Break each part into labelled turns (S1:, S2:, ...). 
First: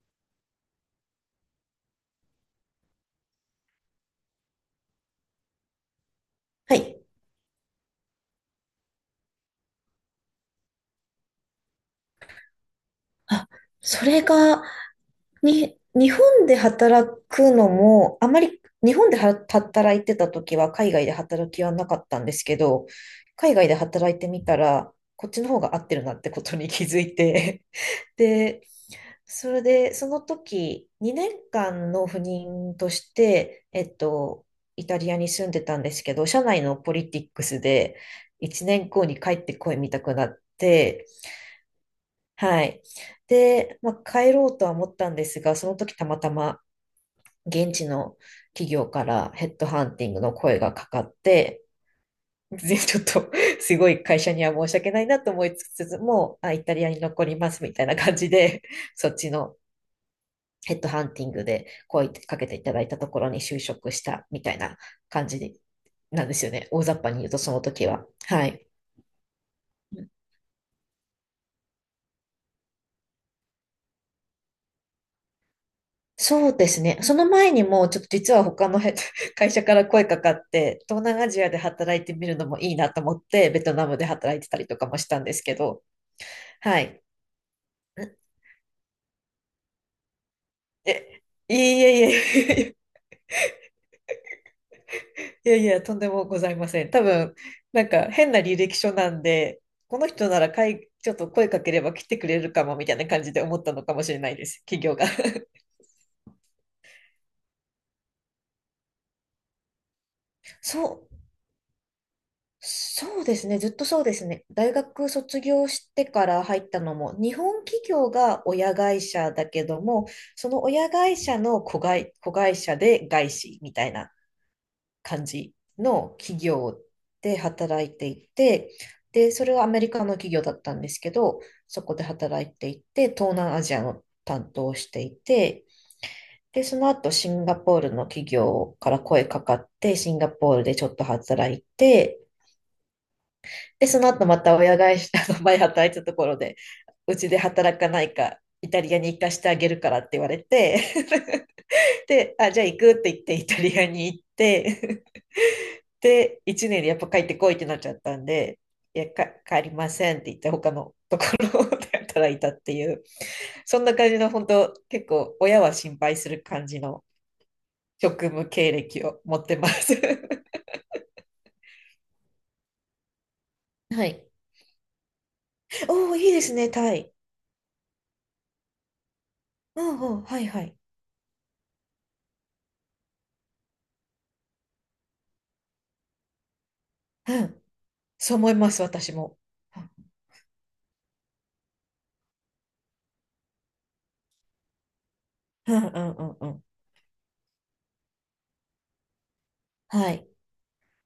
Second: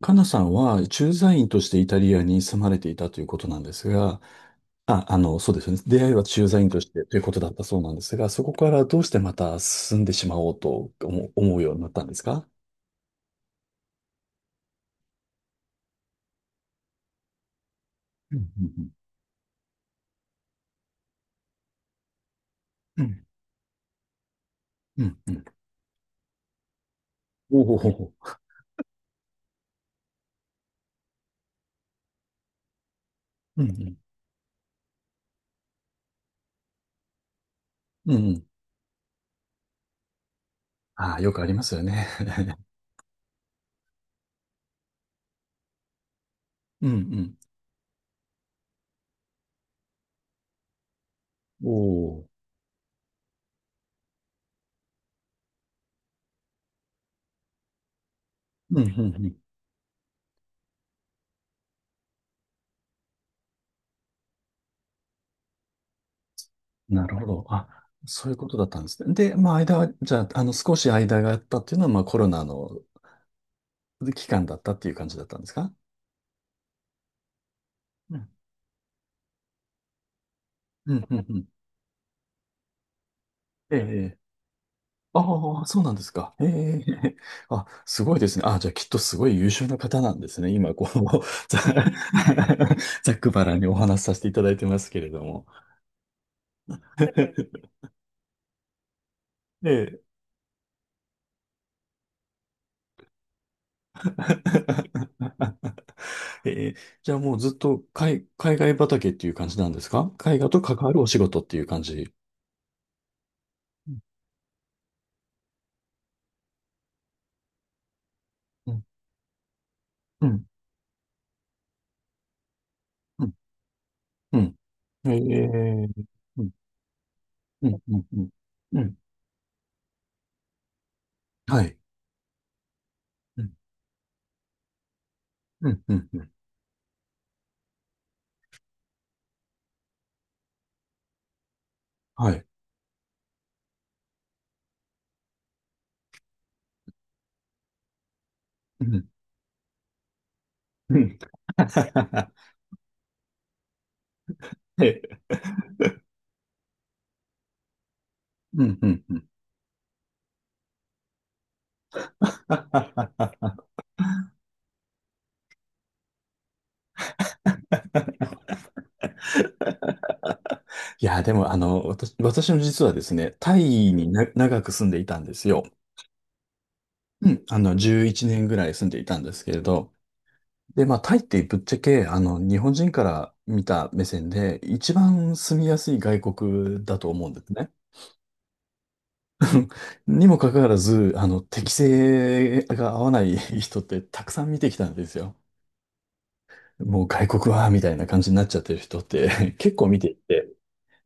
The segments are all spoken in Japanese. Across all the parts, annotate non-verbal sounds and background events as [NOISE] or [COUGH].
S1: かなさんは駐在員としてイタリアに住まれていたということなんですが、そうですね。出会いは駐在員
S2: は
S1: とし
S2: い。
S1: てということだったそうなんですが、そこからどうしてまた住んでしまおうと思う、思うようになったんですか？
S2: あ、それが、日本で働くのも、あ
S1: う
S2: ま
S1: ん
S2: り
S1: うん
S2: 日本では働いてた時は海外で働きはなかったんですけど、
S1: うん。
S2: 海外で働いてみたら、
S1: うん
S2: こっ
S1: う
S2: ち
S1: ん
S2: の方が合ってるなってことに気づい
S1: うん。お
S2: て、
S1: おほほ
S2: [LAUGHS]
S1: ほ。
S2: で、それで、その時、2年間の赴任とし
S1: う
S2: て、
S1: んうん。
S2: イタリアに住んでたんですけど、社内のポリティックスで、
S1: うんうん。
S2: 1年後に帰ってこいみたくなって、
S1: ああ、よくありますよね。
S2: は
S1: [LAUGHS]
S2: い。で、まあ、帰ろうとは思ったんですが、その時たまたま
S1: うんう
S2: 現地の企業からヘッドハンティングの声がかかって、
S1: ん。おお。
S2: [LAUGHS] ぜちょっと [LAUGHS] すごい会社には申し訳ないなと思いつつも、あ、イタリアに残りますみたいな感じで、
S1: うんう
S2: [LAUGHS]
S1: んう
S2: そっち
S1: ん。
S2: のヘッドハンティングで声かけていただいたところに就職したみたいな感じなんですよね。大雑
S1: な
S2: 把
S1: る
S2: に
S1: ほ
S2: 言うと
S1: ど。
S2: その
S1: あ、
S2: 時は。
S1: そういうこ
S2: は
S1: とだ
S2: い。
S1: ったんですね。で、まあ、間は、じゃあ、少し間があったっていうのは、まあ、コロナの期間だったっていう感じだったんですか？
S2: そうですね。その前にも、ちょっと実は他のへ [LAUGHS] 会社から声かかって、
S1: う
S2: 東
S1: んう
S2: 南
S1: ん
S2: ア
S1: う
S2: ジ
S1: ん。
S2: アで働いてみるのもいいなと思って、ベト
S1: え
S2: ナムで
S1: え。
S2: 働いてたりとかもしたんですけ
S1: ああ、そう
S2: ど、
S1: なんですか。え
S2: はい。
S1: え。[LAUGHS] あ、すごいですね。あ、じゃあきっとすごい優秀な方なんですね。今、こう、
S2: え、いえ
S1: ざ、
S2: い
S1: [LAUGHS]
S2: えいえ、
S1: ざっくばらんにお話しさせていただいてますけれど
S2: [LAUGHS]
S1: も。
S2: いやいや、とんでもございません。多分、
S1: [LAUGHS]
S2: なんか変な履歴書なんで、
S1: え
S2: こ
S1: え。
S2: の人ならかい、ちょっと声かければ来てくれるかもみたいな感じで思ったのかもしれないです、企業が。[LAUGHS]
S1: ええ。じゃあもうずっと海外畑っていう感じなんですか？絵画と関
S2: そ
S1: わるお
S2: う
S1: 仕事っていう感じ。
S2: そうですね。ずっと
S1: うん、
S2: そうですね。大学卒業してから入ったのも、日本企業が
S1: う
S2: 親
S1: ん、
S2: 会社だけども、
S1: うん、
S2: その親会社の子会社で
S1: う
S2: 外
S1: ん。
S2: 資みたいな
S1: うん。え
S2: 感じ
S1: え。
S2: の
S1: う
S2: 企
S1: ん、
S2: 業で
S1: うん、
S2: 働い
S1: うん、
S2: て
S1: う
S2: い
S1: ん。
S2: て、
S1: うん。
S2: で、それはアメリカの企業だったんですけど、
S1: はい。
S2: そこで働いていて、東
S1: うん、
S2: 南アジアの担当をしていて、
S1: うん、うん。うん。
S2: で、その後シンガポールの企業から声かかって、シンガポールでちょっと働いて、
S1: はい。
S2: で、その後また親会社、あの前働いてたところで、うちで働かないか、イタリアに行かしてあげるからって言われ
S1: う
S2: て、
S1: ん。[LAUGHS]
S2: [LAUGHS] で、あ、じゃあ行くって言ってイタリアに行って、
S1: い。
S2: [LAUGHS] で、1年でやっぱ帰ってこいってなっちゃったんで、
S1: うんう
S2: い
S1: ん
S2: や、
S1: うん。
S2: 帰りませんって言って他のところで働いたっていう、
S1: [LAUGHS]。
S2: そんな感じの本当、結構親は心配する感じの職務経歴を持ってます。
S1: いや、でも、私の実はですね、タイ
S2: [LAUGHS] は
S1: にな
S2: い。
S1: 長く住んでいたんですよ。
S2: [LAUGHS] おお、いいですね、タイ。
S1: うん。あの、11年ぐらい住んでいたんですけれ
S2: う
S1: ど。
S2: んうん、はいはい。
S1: で、まあ、タイってぶっちゃけ、あの、日本人から見た目線で、一番住みやすい外国だと思うんで
S2: う
S1: す
S2: ん。
S1: ね。
S2: そう思います、私も。
S1: にもかかわらず、あの、適性が合わない人ってたくさん見てきたんですよ。
S2: うんうんうんうん。
S1: もう外国は、みたいな感じになっちゃってる人って [LAUGHS] 結構見て
S2: は
S1: い
S2: い。
S1: て。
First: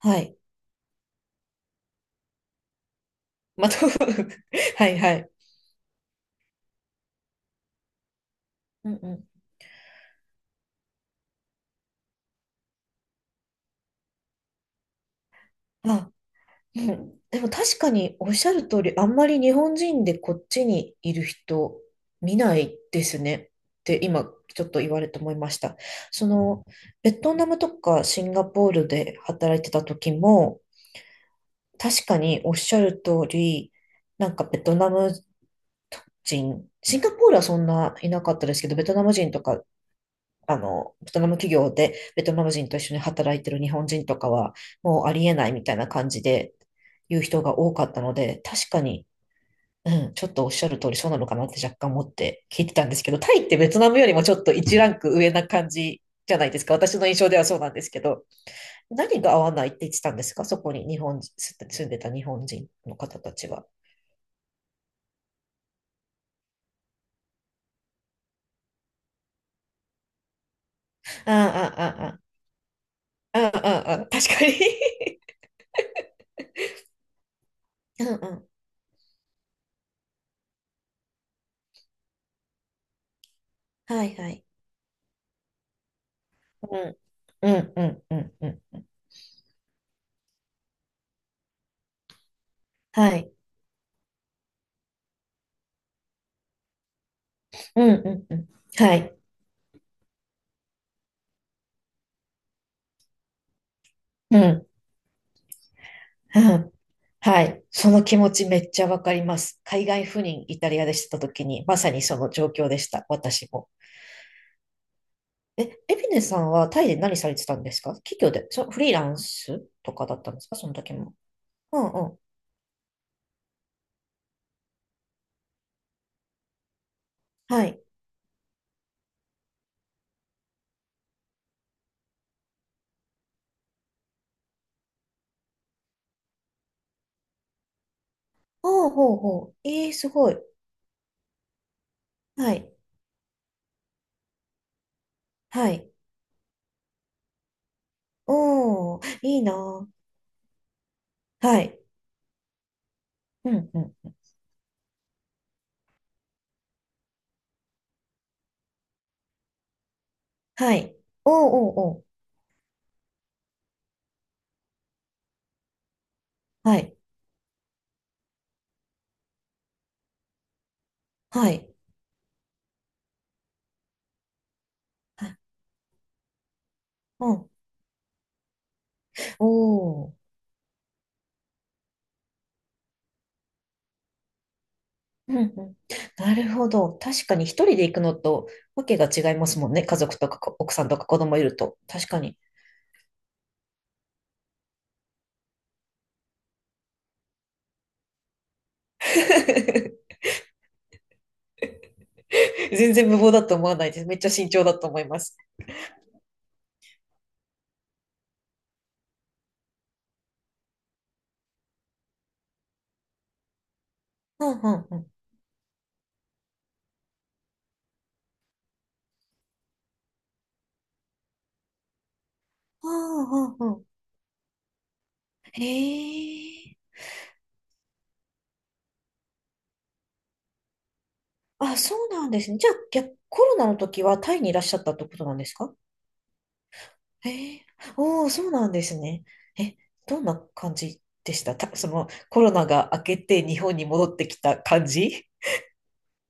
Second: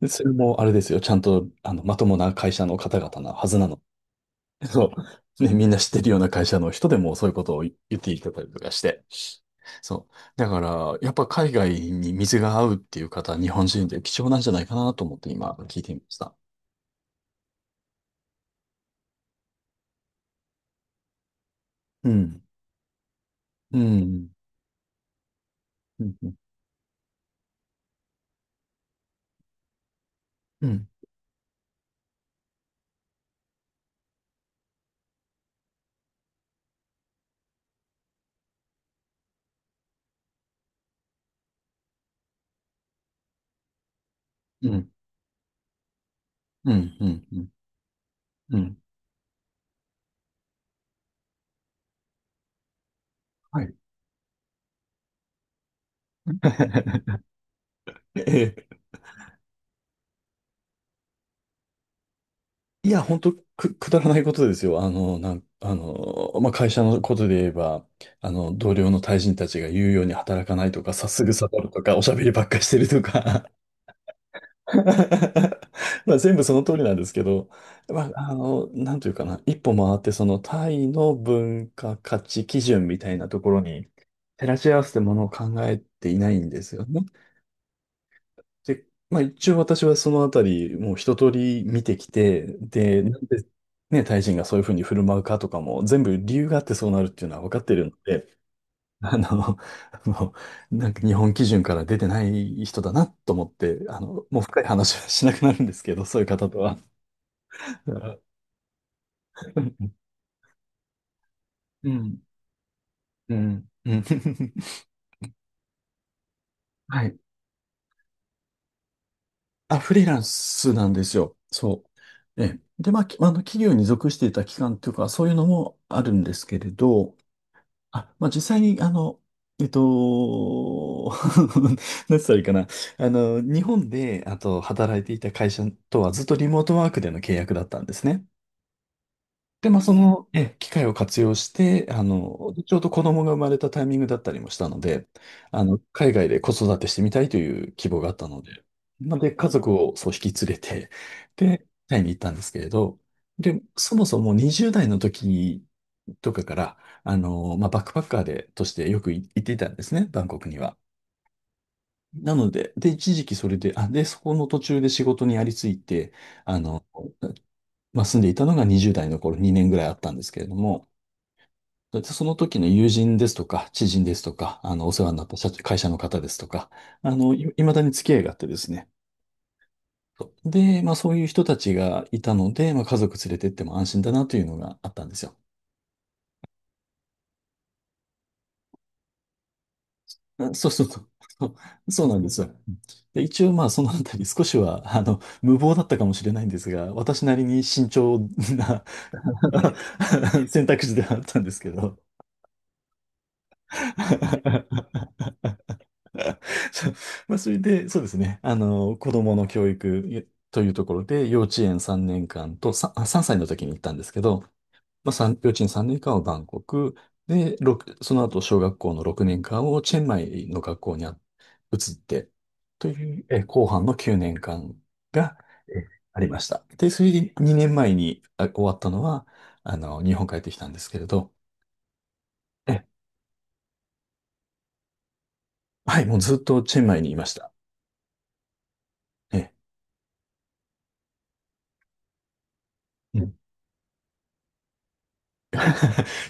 S1: でそれ
S2: い。
S1: もあれですよ。ちゃんと、あの、まともな会社の方々なはず
S2: ま
S1: な
S2: あ、
S1: の。
S2: と [LAUGHS] は
S1: そ
S2: いはい。
S1: う。ね、みんな知ってるような会社の人でもそういうことを言っていただいたりとかし
S2: うん
S1: て。
S2: うん。
S1: そう。だから、やっぱ海外に水が合うっていう方、日本人で貴重なんじゃないかなと思って今聞いてみま
S2: あ、
S1: した。
S2: うん。でも確かにおっしゃる通り、あんまり日本人でこっちにいる人
S1: う
S2: 見
S1: ん。
S2: ないですねっ
S1: う
S2: て今
S1: ん。
S2: ちょっと言われて思いました。
S1: う
S2: そ
S1: ん。
S2: の、ベトナムとかシンガポールで働いてた時も、
S1: うん。
S2: 確かにおっしゃる通り、なんかベトナム人、シンガポールはそんないなかったですけど、ベトナム人とかあの、ベトナム企業でベトナム人と一緒に働いてる日本人とかは、
S1: うん。
S2: もうありえないみたいな感じで
S1: うん。う
S2: 言う
S1: ん。う
S2: 人
S1: ん。
S2: が多かったので、
S1: う
S2: 確
S1: ん。
S2: かに、うん、ちょっとおっしゃる通りそうなのかなって若干思って聞いてたんですけど、タイって
S1: は
S2: ベ
S1: い。
S2: トナムよりもちょっと1ランク上な感じじゃないですか。私の
S1: [LAUGHS]
S2: 印象ではそうなんですけど、何が合わないって言ってたんですかそこに住んでた日本人
S1: い
S2: の
S1: や、本
S2: 方
S1: 当
S2: たちは。
S1: くだらないことですよ。あの、なん、あの、まあ、会社のことで言えば、あの、同僚の対人たちが言うように働かないとか、さすぐ下る
S2: あ
S1: と
S2: あ、
S1: か、お
S2: あ
S1: しゃ
S2: あ、
S1: べりばっかりしてるとか。
S2: ああ、ああ、ああ、確かに。
S1: [LAUGHS] まあ、全部その通りなんですけど、
S2: [LAUGHS] うん
S1: まあ、
S2: う
S1: あ
S2: ん。
S1: の、なんというかな、一歩回って、そのタイの文化価値基準みたいなところに
S2: はいはい。
S1: 照らし合わせてものを考えていないんです
S2: う
S1: よ
S2: ん。
S1: ね。
S2: うんうんうんうん。
S1: で、まあ一応私はそのあたり、もう一通り見てきて、で、
S2: は
S1: なん
S2: い。
S1: でね、タイ人がそういうふうに振る舞うかとかも、全部理由があってそうなるっていうのは分かって
S2: うん
S1: るの
S2: う
S1: で、
S2: んうん。はい。
S1: あの、[LAUGHS] もう、なんか日本基準から出てない人だなと思って、あの、
S2: う
S1: もう深い
S2: ん。
S1: 話はしなくなるんですけど、そういう
S2: うん。
S1: 方と
S2: [LAUGHS]
S1: は。
S2: はい。そ
S1: だか
S2: の
S1: ら、
S2: 気持ちめっちゃわかります。海
S1: う
S2: 外赴任イタリアでした時に、まさ
S1: ん、
S2: にその状況でした。
S1: う
S2: 私
S1: ん、
S2: も。
S1: うん。[LAUGHS]
S2: え、エビネさんはタイで
S1: は
S2: 何
S1: い。
S2: されてたんですか企業で、そ、フリーランス
S1: あ、フ
S2: と
S1: リー
S2: かだ
S1: ラ
S2: っ
S1: ン
S2: たんですかそ
S1: ス
S2: の
S1: なん
S2: 時
S1: で
S2: も。
S1: すよ。
S2: う
S1: そ
S2: んうん。
S1: う。ええ。で、まあ、きあの、企業に属していた期間というか、そういうのもあるんですけれど、
S2: はい。
S1: あ、まあ、実際に、あの、えっと、[LAUGHS] 何つったらいいかな。あの、日本で、あと、働いていた会社とはずっとリモートワークでの契約だったんですね。
S2: ああ、ほうほう。
S1: で、まあ、
S2: え
S1: そ
S2: えす
S1: の、
S2: ごい。
S1: ええ、機会を活用して、あの、
S2: はい。
S1: ちょうど子供が生まれたタイミングだったりもしたので、あ
S2: は
S1: の、
S2: い。
S1: 海外で子育てしてみたいという希望があったので、
S2: お
S1: まあ、
S2: ー、
S1: で、
S2: いい
S1: 家
S2: な
S1: 族
S2: ー。
S1: をそう引き連れて、
S2: は
S1: で、
S2: い。
S1: タイに行ったんですけれど、
S2: う
S1: で、
S2: んう
S1: そも
S2: ん。
S1: そも20代の時とかから、あの、まあ、バックパッカーで、としてよく行っていたんですね、バンコクに
S2: は
S1: は。
S2: い。おーおーお
S1: なので、で、一時期それで、あ、で、そこの途中で仕事にありついて、あ
S2: ー。は
S1: の、
S2: い。
S1: まあ、住んでいたのが20代の頃2年ぐらいあったんですけれども、
S2: はい。
S1: で、その時の友人ですとか、知人ですとか、あの、お世話にな
S2: は
S1: った
S2: い。
S1: 会社の方ですとか、
S2: うん。
S1: 未だに付き合いがあってですね。
S2: おー。
S1: そう。で、まあそういう人たちがいたので、まあ家族連れてっても安心だなというのがあったんです
S2: う
S1: よ。
S2: んうん、なるほど。確かに一人で行くのとわけが違いますもんね。家族とか
S1: あ、そう
S2: 奥
S1: そ
S2: さ
S1: う
S2: んと
S1: そう。
S2: か子
S1: [LAUGHS]
S2: 供い
S1: そ
S2: ると。
S1: そう
S2: 確
S1: な
S2: か
S1: んで
S2: に。
S1: すよ。で、一応まあそのあたり少しは、あの、無謀だったかもしれないんですが、私なりに慎重な
S2: [LAUGHS]
S1: [LAUGHS] 選択肢ではあったんですけど。
S2: 全然無謀だと思わないです。めっちゃ慎重だ
S1: [LAUGHS]
S2: と思います。
S1: [LAUGHS] そう。まあ、それで、そうですね。あの、子供の教育というところで、幼稚園3年間と、さんあ3歳の時に行ったんですけど、
S2: うんうんう
S1: ま
S2: ん。
S1: あ、幼稚園3年間はバンコク、で、その後、小学校の6年間をチェンマイの学校に移って、と
S2: う
S1: いう、
S2: んう
S1: え、
S2: ん
S1: 後
S2: う
S1: 半
S2: ん。
S1: の9年間が、
S2: へ
S1: えありました。で、
S2: え。
S1: それで2年前に終わったのは、あの、日本帰ってきたんですけれど、
S2: あ、そうなんですね。じゃあ、
S1: え、
S2: 逆、コロナの時はタイにいらっしゃったってことなんですか？
S1: はい、もうずっとチェンマイにいました。
S2: へえ。おお、そうなんですね。
S1: え、
S2: え、どんな感じでしたた、そのコロナが明けて日本に戻ってきた感じ。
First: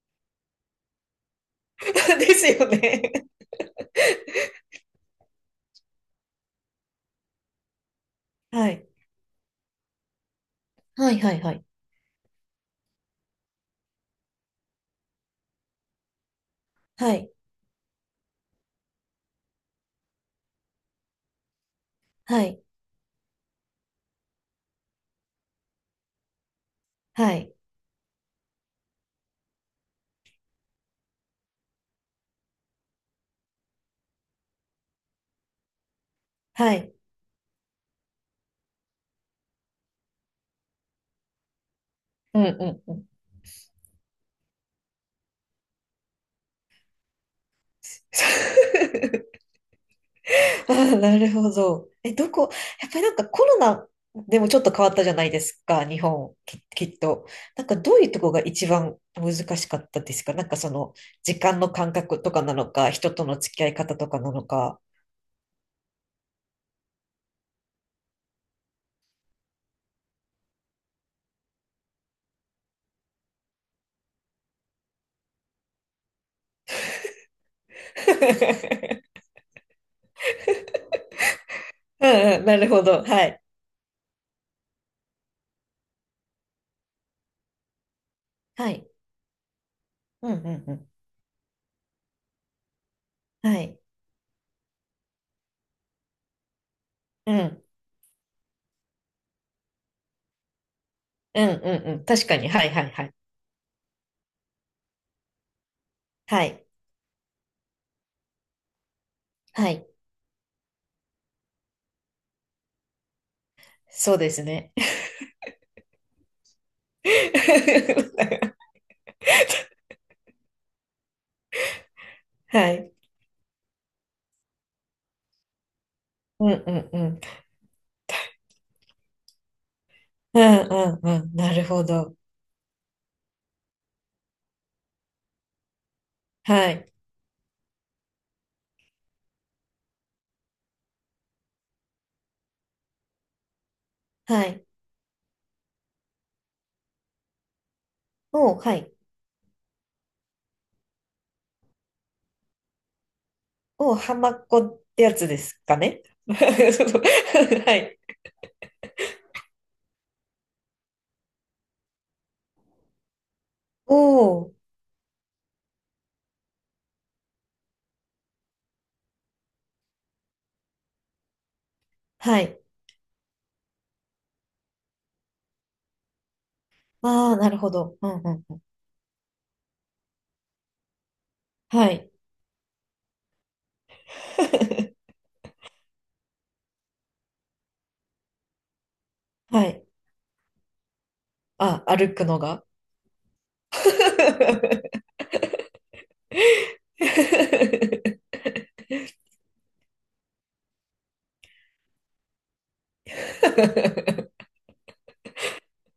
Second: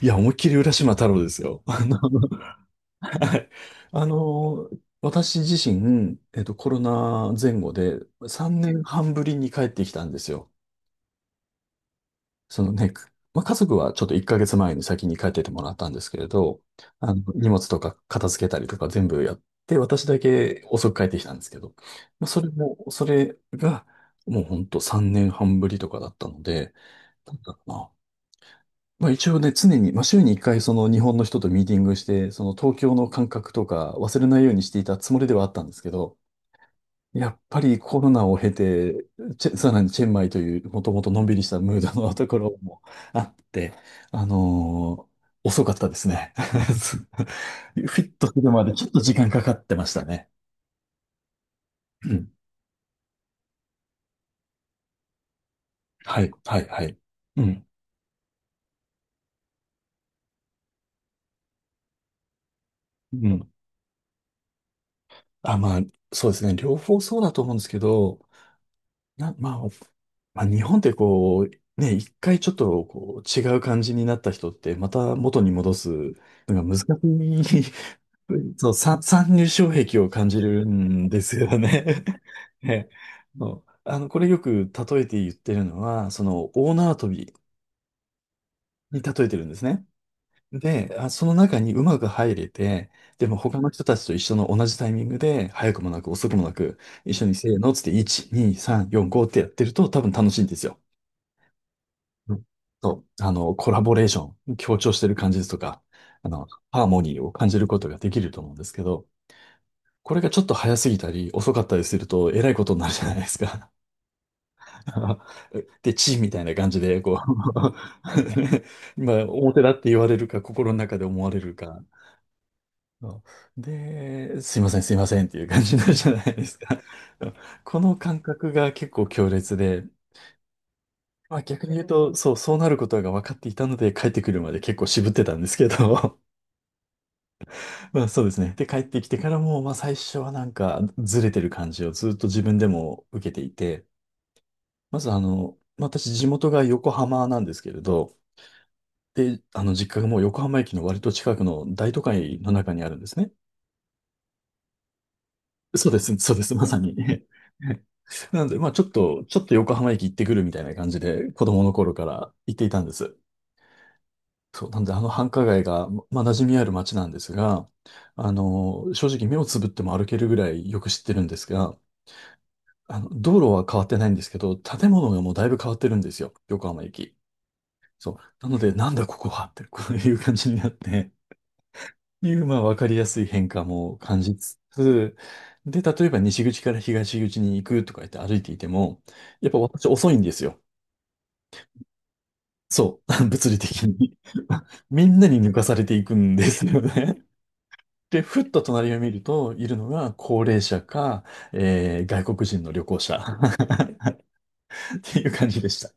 S1: いや、思いっきり浦島太郎ですよ。[LAUGHS] あの、
S2: [LAUGHS] ですよね。
S1: はい。あの、私自身、コロナ前後で3
S2: は
S1: 年
S2: い。
S1: 半ぶりに帰ってきたんですよ。
S2: はいはいはい。
S1: そのね、まあ、家族はちょっと1ヶ月前に先に帰っててもらったんですけれど、あ
S2: は
S1: の、
S2: い。
S1: 荷物とか片付けたりとか全部やって、私だけ遅く帰ってきたんですけど、まあ、
S2: はい。
S1: それが、もうほんと3年半ぶりとかだったので、
S2: は
S1: なんだ
S2: い。
S1: ろうな。まあ一応ね、常に、まあ週に1回その日本の人とミーティングして、その東京の感覚とか忘れないようにしていたつもりではあったんですけど、
S2: はい。
S1: やっぱりコロナを経て、さらにチェンマイというもともとのんびりしたムードのとこ
S2: うん
S1: ろも
S2: うんうん。
S1: あって、あのー遅かったですね。[LAUGHS] フィットするまでちょっと時間か
S2: [LAUGHS]
S1: かってましたね。
S2: ああ、なるほど。
S1: う
S2: え、ど
S1: ん。
S2: こ、やっぱりなんかコロナでもちょっと変わったじゃないですか、日
S1: はい、
S2: 本、
S1: はい、は
S2: き
S1: い。
S2: っと。
S1: う
S2: な
S1: ん。
S2: んかどういうとこが一番難しかったですかなんかその時間の感覚とかなのか、人と
S1: う
S2: の
S1: ん。
S2: 付き合い方とかなのか。
S1: あ、まあ、そうですね。両方そうだと思うんですけど、な、まあ、まあ、日本ってこう、ね、一回ちょっとこう違う感じになった人って、また元に戻すのが難しい、[LAUGHS] そう、
S2: [LAUGHS]
S1: 参入障壁を感じるんですよね。
S2: うんうん、な
S1: [LAUGHS]
S2: るほ
S1: ね、
S2: ど。はい。
S1: そう、あの、これよく例えて言ってるのは、その、大縄跳び
S2: はい。
S1: に例えてるんですね。
S2: うんうんうん。
S1: で、あ、その中にうまく入れて、でも
S2: は
S1: 他の
S2: い。
S1: 人たちと一緒の同じタイミングで、早くもなく遅くもなく、一緒
S2: う
S1: にせー
S2: ん。
S1: のっつって、1、2、3、4、5ってやってると多分楽しいんですよ。
S2: うんうんうん。確
S1: う
S2: か
S1: ん。
S2: に。はいはい
S1: そ
S2: はい。
S1: う、あの、コラボレーション、強調してる感じとか、あ
S2: は
S1: の、
S2: い。
S1: ハーモニーを感じることができると思うんですけど、
S2: はい。
S1: これがちょっと早すぎたり遅かったりすると、えらいことになるじゃないですか。
S2: そうですね。
S1: [LAUGHS] で、チーみたいな感じで、こう
S2: [LAUGHS]
S1: [LAUGHS] まあ、表だって言われるか、心の中で思われるか。
S2: はい。
S1: で、すいません、すいませんっていう感じになるじゃないで
S2: う
S1: す
S2: んう
S1: か。
S2: んうん。
S1: この感覚が結構強烈で、
S2: うんうんうん。
S1: まあ
S2: なる
S1: 逆に言
S2: ほ
S1: う
S2: ど。
S1: と、そう、そうなることが分かっていたので、帰ってくるまで結構渋ってたんですけど、[LAUGHS]
S2: はい。
S1: まあそうですね。で、帰ってきてからも、まあ最初はなんかずれてる感じをずっと自分でも受けていて、
S2: はい。
S1: まずまあ私地元が横浜なんですけれど、
S2: おう、はい。
S1: で、あの実家がもう横浜駅の割と近くの大都会の中にあるんですね。
S2: おう、ハマっ子ってやつですか
S1: そうで
S2: ね。
S1: す、そうです、ま
S2: [LAUGHS]
S1: さ
S2: そう
S1: に。
S2: そう。 [LAUGHS] はい。
S1: [LAUGHS] なので、まあちょっと、横浜駅行ってくるみたいな感じで、子供の頃から行っていたんです。
S2: おう、
S1: そう、なんであの繁華街が、馴染みある街なんですが、あの、正直目をつぶっても歩けるぐらいよく知ってるんですが、
S2: はい。
S1: あの、道路は変わってないんですけど、建物がもうだいぶ変わってるんですよ。横浜駅。
S2: ああ、なるほど。うん
S1: そう。
S2: うん
S1: な
S2: う
S1: の
S2: ん。
S1: で、なんだここはって、こういう感じになって、
S2: はい。
S1: いう、まあ、わかりやすい変化も感じつつ、
S2: [LAUGHS]
S1: で、例えば西口から東口に行くとか言って歩いていても、やっぱ
S2: は
S1: 私
S2: い。
S1: 遅いんですよ。
S2: あ、歩くのが。[LAUGHS]
S1: そう。[LAUGHS] 物理的に [LAUGHS] みんなに抜かされていくんですよね。で、ふっと隣を見ると、いるのが高齢者か、外国人の旅行者 [LAUGHS] っていう感じでした。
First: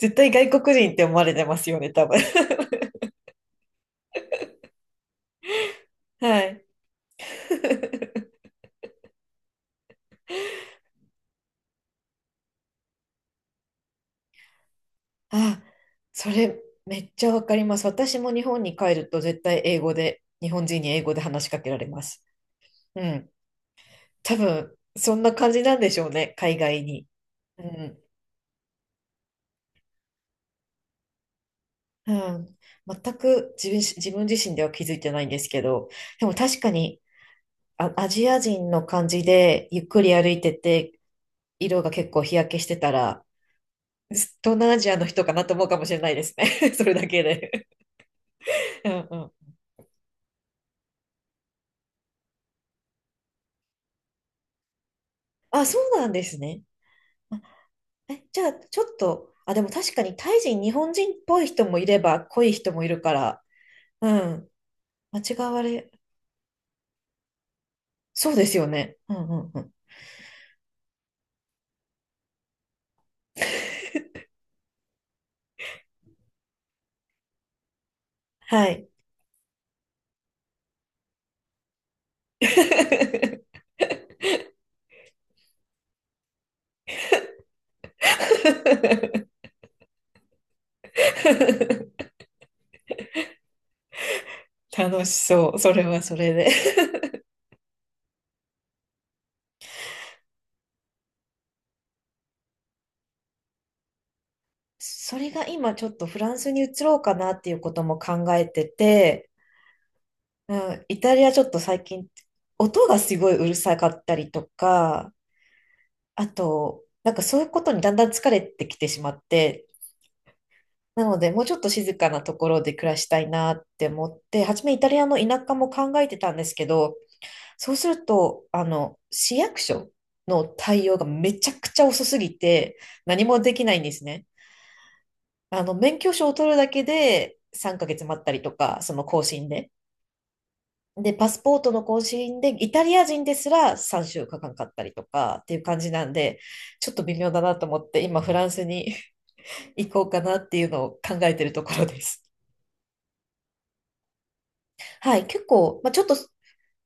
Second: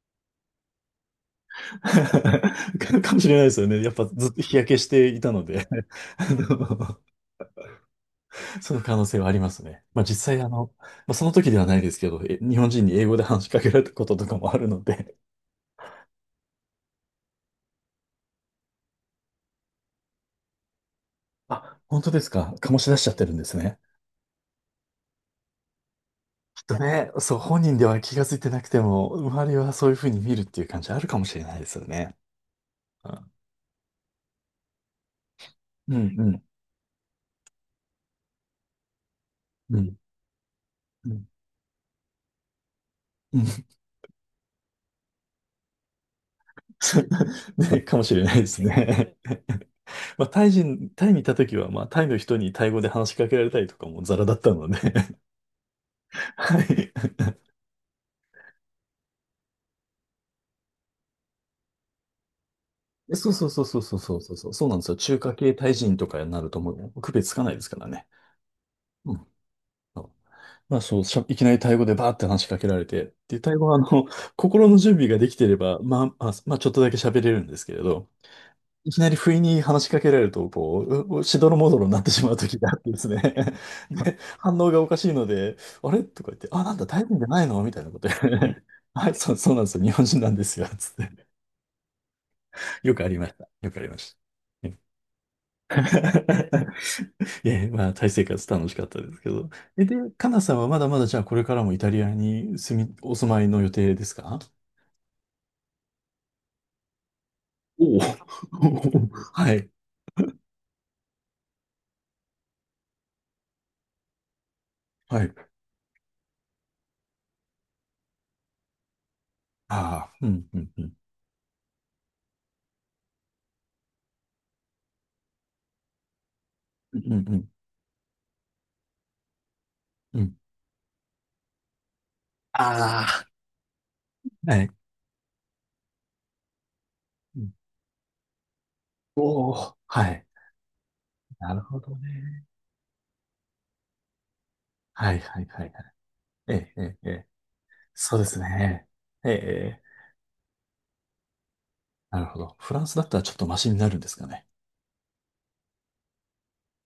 S2: 絶対外国人って思われてますよね、多分。
S1: [LAUGHS] かもしれないですよね。やっぱずっと日焼けしていたので [LAUGHS] あ
S2: はい。
S1: の、その可能性はありますね。まあ実際あの、まあ、その時ではないですけど、日本人に英語で話しかけられたこととかもあるので、
S2: あ、それめっちゃわかります。私も日本に帰ると絶対英語で、日本人に英語で話しかけら
S1: あ、
S2: れ
S1: 本
S2: ま
S1: 当で
S2: す。
S1: すか。醸し出
S2: う
S1: しちゃって
S2: ん。
S1: るんですね。
S2: 多分、そんな感じなんでしょうね、海
S1: きっと
S2: 外に。
S1: ね、そう、本
S2: う
S1: 人では
S2: ん。
S1: 気がついてなくても、周りはそういうふうに見るっていう感じあるかもしれないですよ
S2: う
S1: ね。
S2: ん。
S1: う
S2: 全く自分自身では気づいてないんですけど、
S1: んうんう
S2: でも
S1: ん。
S2: 確かにあ、アジア人の感じで
S1: う
S2: ゆっ
S1: ん
S2: くり歩いてて、
S1: うん
S2: 色が結構日焼けしてたら、
S1: うん。
S2: 東南アジアの人かなと思うかもしれないですね。[LAUGHS] それだけ
S1: [LAUGHS]
S2: で。
S1: ね、かもしれないです
S2: うん
S1: ね。
S2: うん。
S1: [LAUGHS] まあ、タイ人、タイにいた時は、まあ、タイの人にタイ語で話しかけられたりとかもザラだったので [LAUGHS]
S2: あ、そうなんです
S1: は
S2: ね。
S1: い。
S2: え、じゃあ、ちょっと、あ、でも確かにタイ人、日本人っぽい人もいれば、濃い人もいるか
S1: そう
S2: ら、
S1: そうそうそうそう
S2: う
S1: そうそうそ
S2: ん、
S1: う、そうなんですよ。中
S2: 間
S1: 華
S2: 違
S1: 系
S2: わ
S1: タイ
S2: れ、
S1: 人とかになるともう区別つかないですからね。
S2: そうですよね。
S1: う
S2: うん
S1: ん。
S2: うんうん。
S1: そう、まあそう、いきなりタイ語でバーって話しかけられて、で、タイ語はあの、心の準備ができてれば、まあ、まあ、まあ、ちょっとだけ喋れるんですけれど、
S2: はい。
S1: いきなり不意に話しかけられると、こう、しどろもどろになってしまう時があってですね。[LAUGHS] で、反応がおかしいので、あれとか言って、あ、なんだ、大変じゃないのみたいなこと言って [LAUGHS] はい、そう、
S2: [LAUGHS]
S1: そうなんですよ。日本人なんですよ。つって。よくありました。よくありました。
S2: 楽しそう。それはそれで。
S1: [LAUGHS] え、まあ、タイ生活楽しかったですけど。え、で、カナさんはまだまだじゃあこれからもイタリアに住み、お住まいの予定ですか？
S2: それが今ちょっとフランスに移ろうかなっていうこと
S1: お
S2: も
S1: お。
S2: 考えてて、
S1: [LAUGHS] はい。
S2: うん、イタリアちょっと最近音がすごいうるさかったりとか、
S1: はい。
S2: あと、なんかそういうことにだんだん疲れてきてしまって、
S1: ああ、うん、うん、うん。
S2: なので、もうちょっと静かなところで暮らしたいなって思って、初めイタリアの田舎も考えてたんですけど、
S1: うん、うん、
S2: そうすると、あの、市役所
S1: うん。
S2: の対応がめちゃくちゃ遅すぎて、
S1: あ
S2: 何もできないんですね。
S1: あ。はい。
S2: あの、免許証を取るだけで3ヶ月待ったりとか、その更新
S1: お
S2: で。
S1: お、はい。
S2: で、パス
S1: な
S2: ポ
S1: る
S2: ート
S1: ほ
S2: の
S1: ど
S2: 更新
S1: ね。
S2: で、イタリア人ですら3週間かかんかったりと
S1: はい
S2: か
S1: は
S2: っ
S1: い
S2: ていう
S1: はい
S2: 感
S1: は
S2: じ
S1: い。
S2: なんで、
S1: ええ、え
S2: ちょっと
S1: え、え
S2: 微
S1: え、
S2: 妙だなと思って、
S1: そう
S2: 今
S1: で
S2: フ
S1: す
S2: ランス
S1: ね。
S2: に
S1: ええ、
S2: [LAUGHS]
S1: ええ、
S2: 行こうかなっていうのを考えてるところで
S1: な
S2: す。
S1: るほど。フランスだったらちょっとマシになるんですかね。
S2: はい、結構、まあ、ちょっと、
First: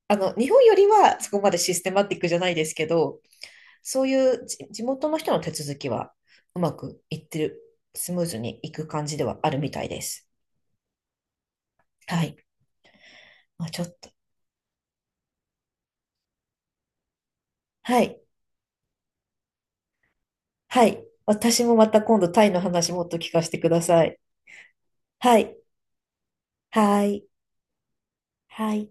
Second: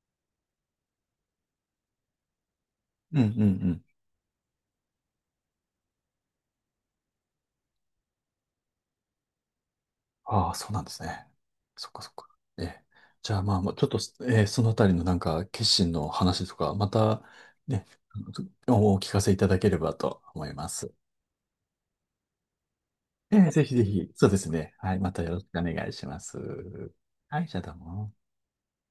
S2: あの、日本よりはそこまでシステマティックじゃないですけ
S1: う
S2: ど、
S1: んうんうん。
S2: そういう地元の人の手続きはうまくいってる、スムーズにいく感じではあるみたいです。
S1: ああ、そうなんですね。そっかそっ
S2: は
S1: か。
S2: い。
S1: ええ。じゃあまあ、
S2: まあ、
S1: まあ
S2: ち
S1: ち
S2: ょ
S1: ょっと、
S2: っと。
S1: ええ、そのあたりのなんか決心の話とか、またね、
S2: はい。
S1: おお聞かせいただければと思いま
S2: は
S1: す。
S2: い。私もまた今度タイの話もっと聞
S1: え
S2: か
S1: え、
S2: せて
S1: ぜ
S2: く
S1: ひ
S2: だ
S1: ぜ
S2: さ
S1: ひ。
S2: い。
S1: そうですね。はい、またよ
S2: は
S1: ろし
S2: い。
S1: くお願いします。
S2: はい。
S1: はい、じゃあどうも。
S2: はい。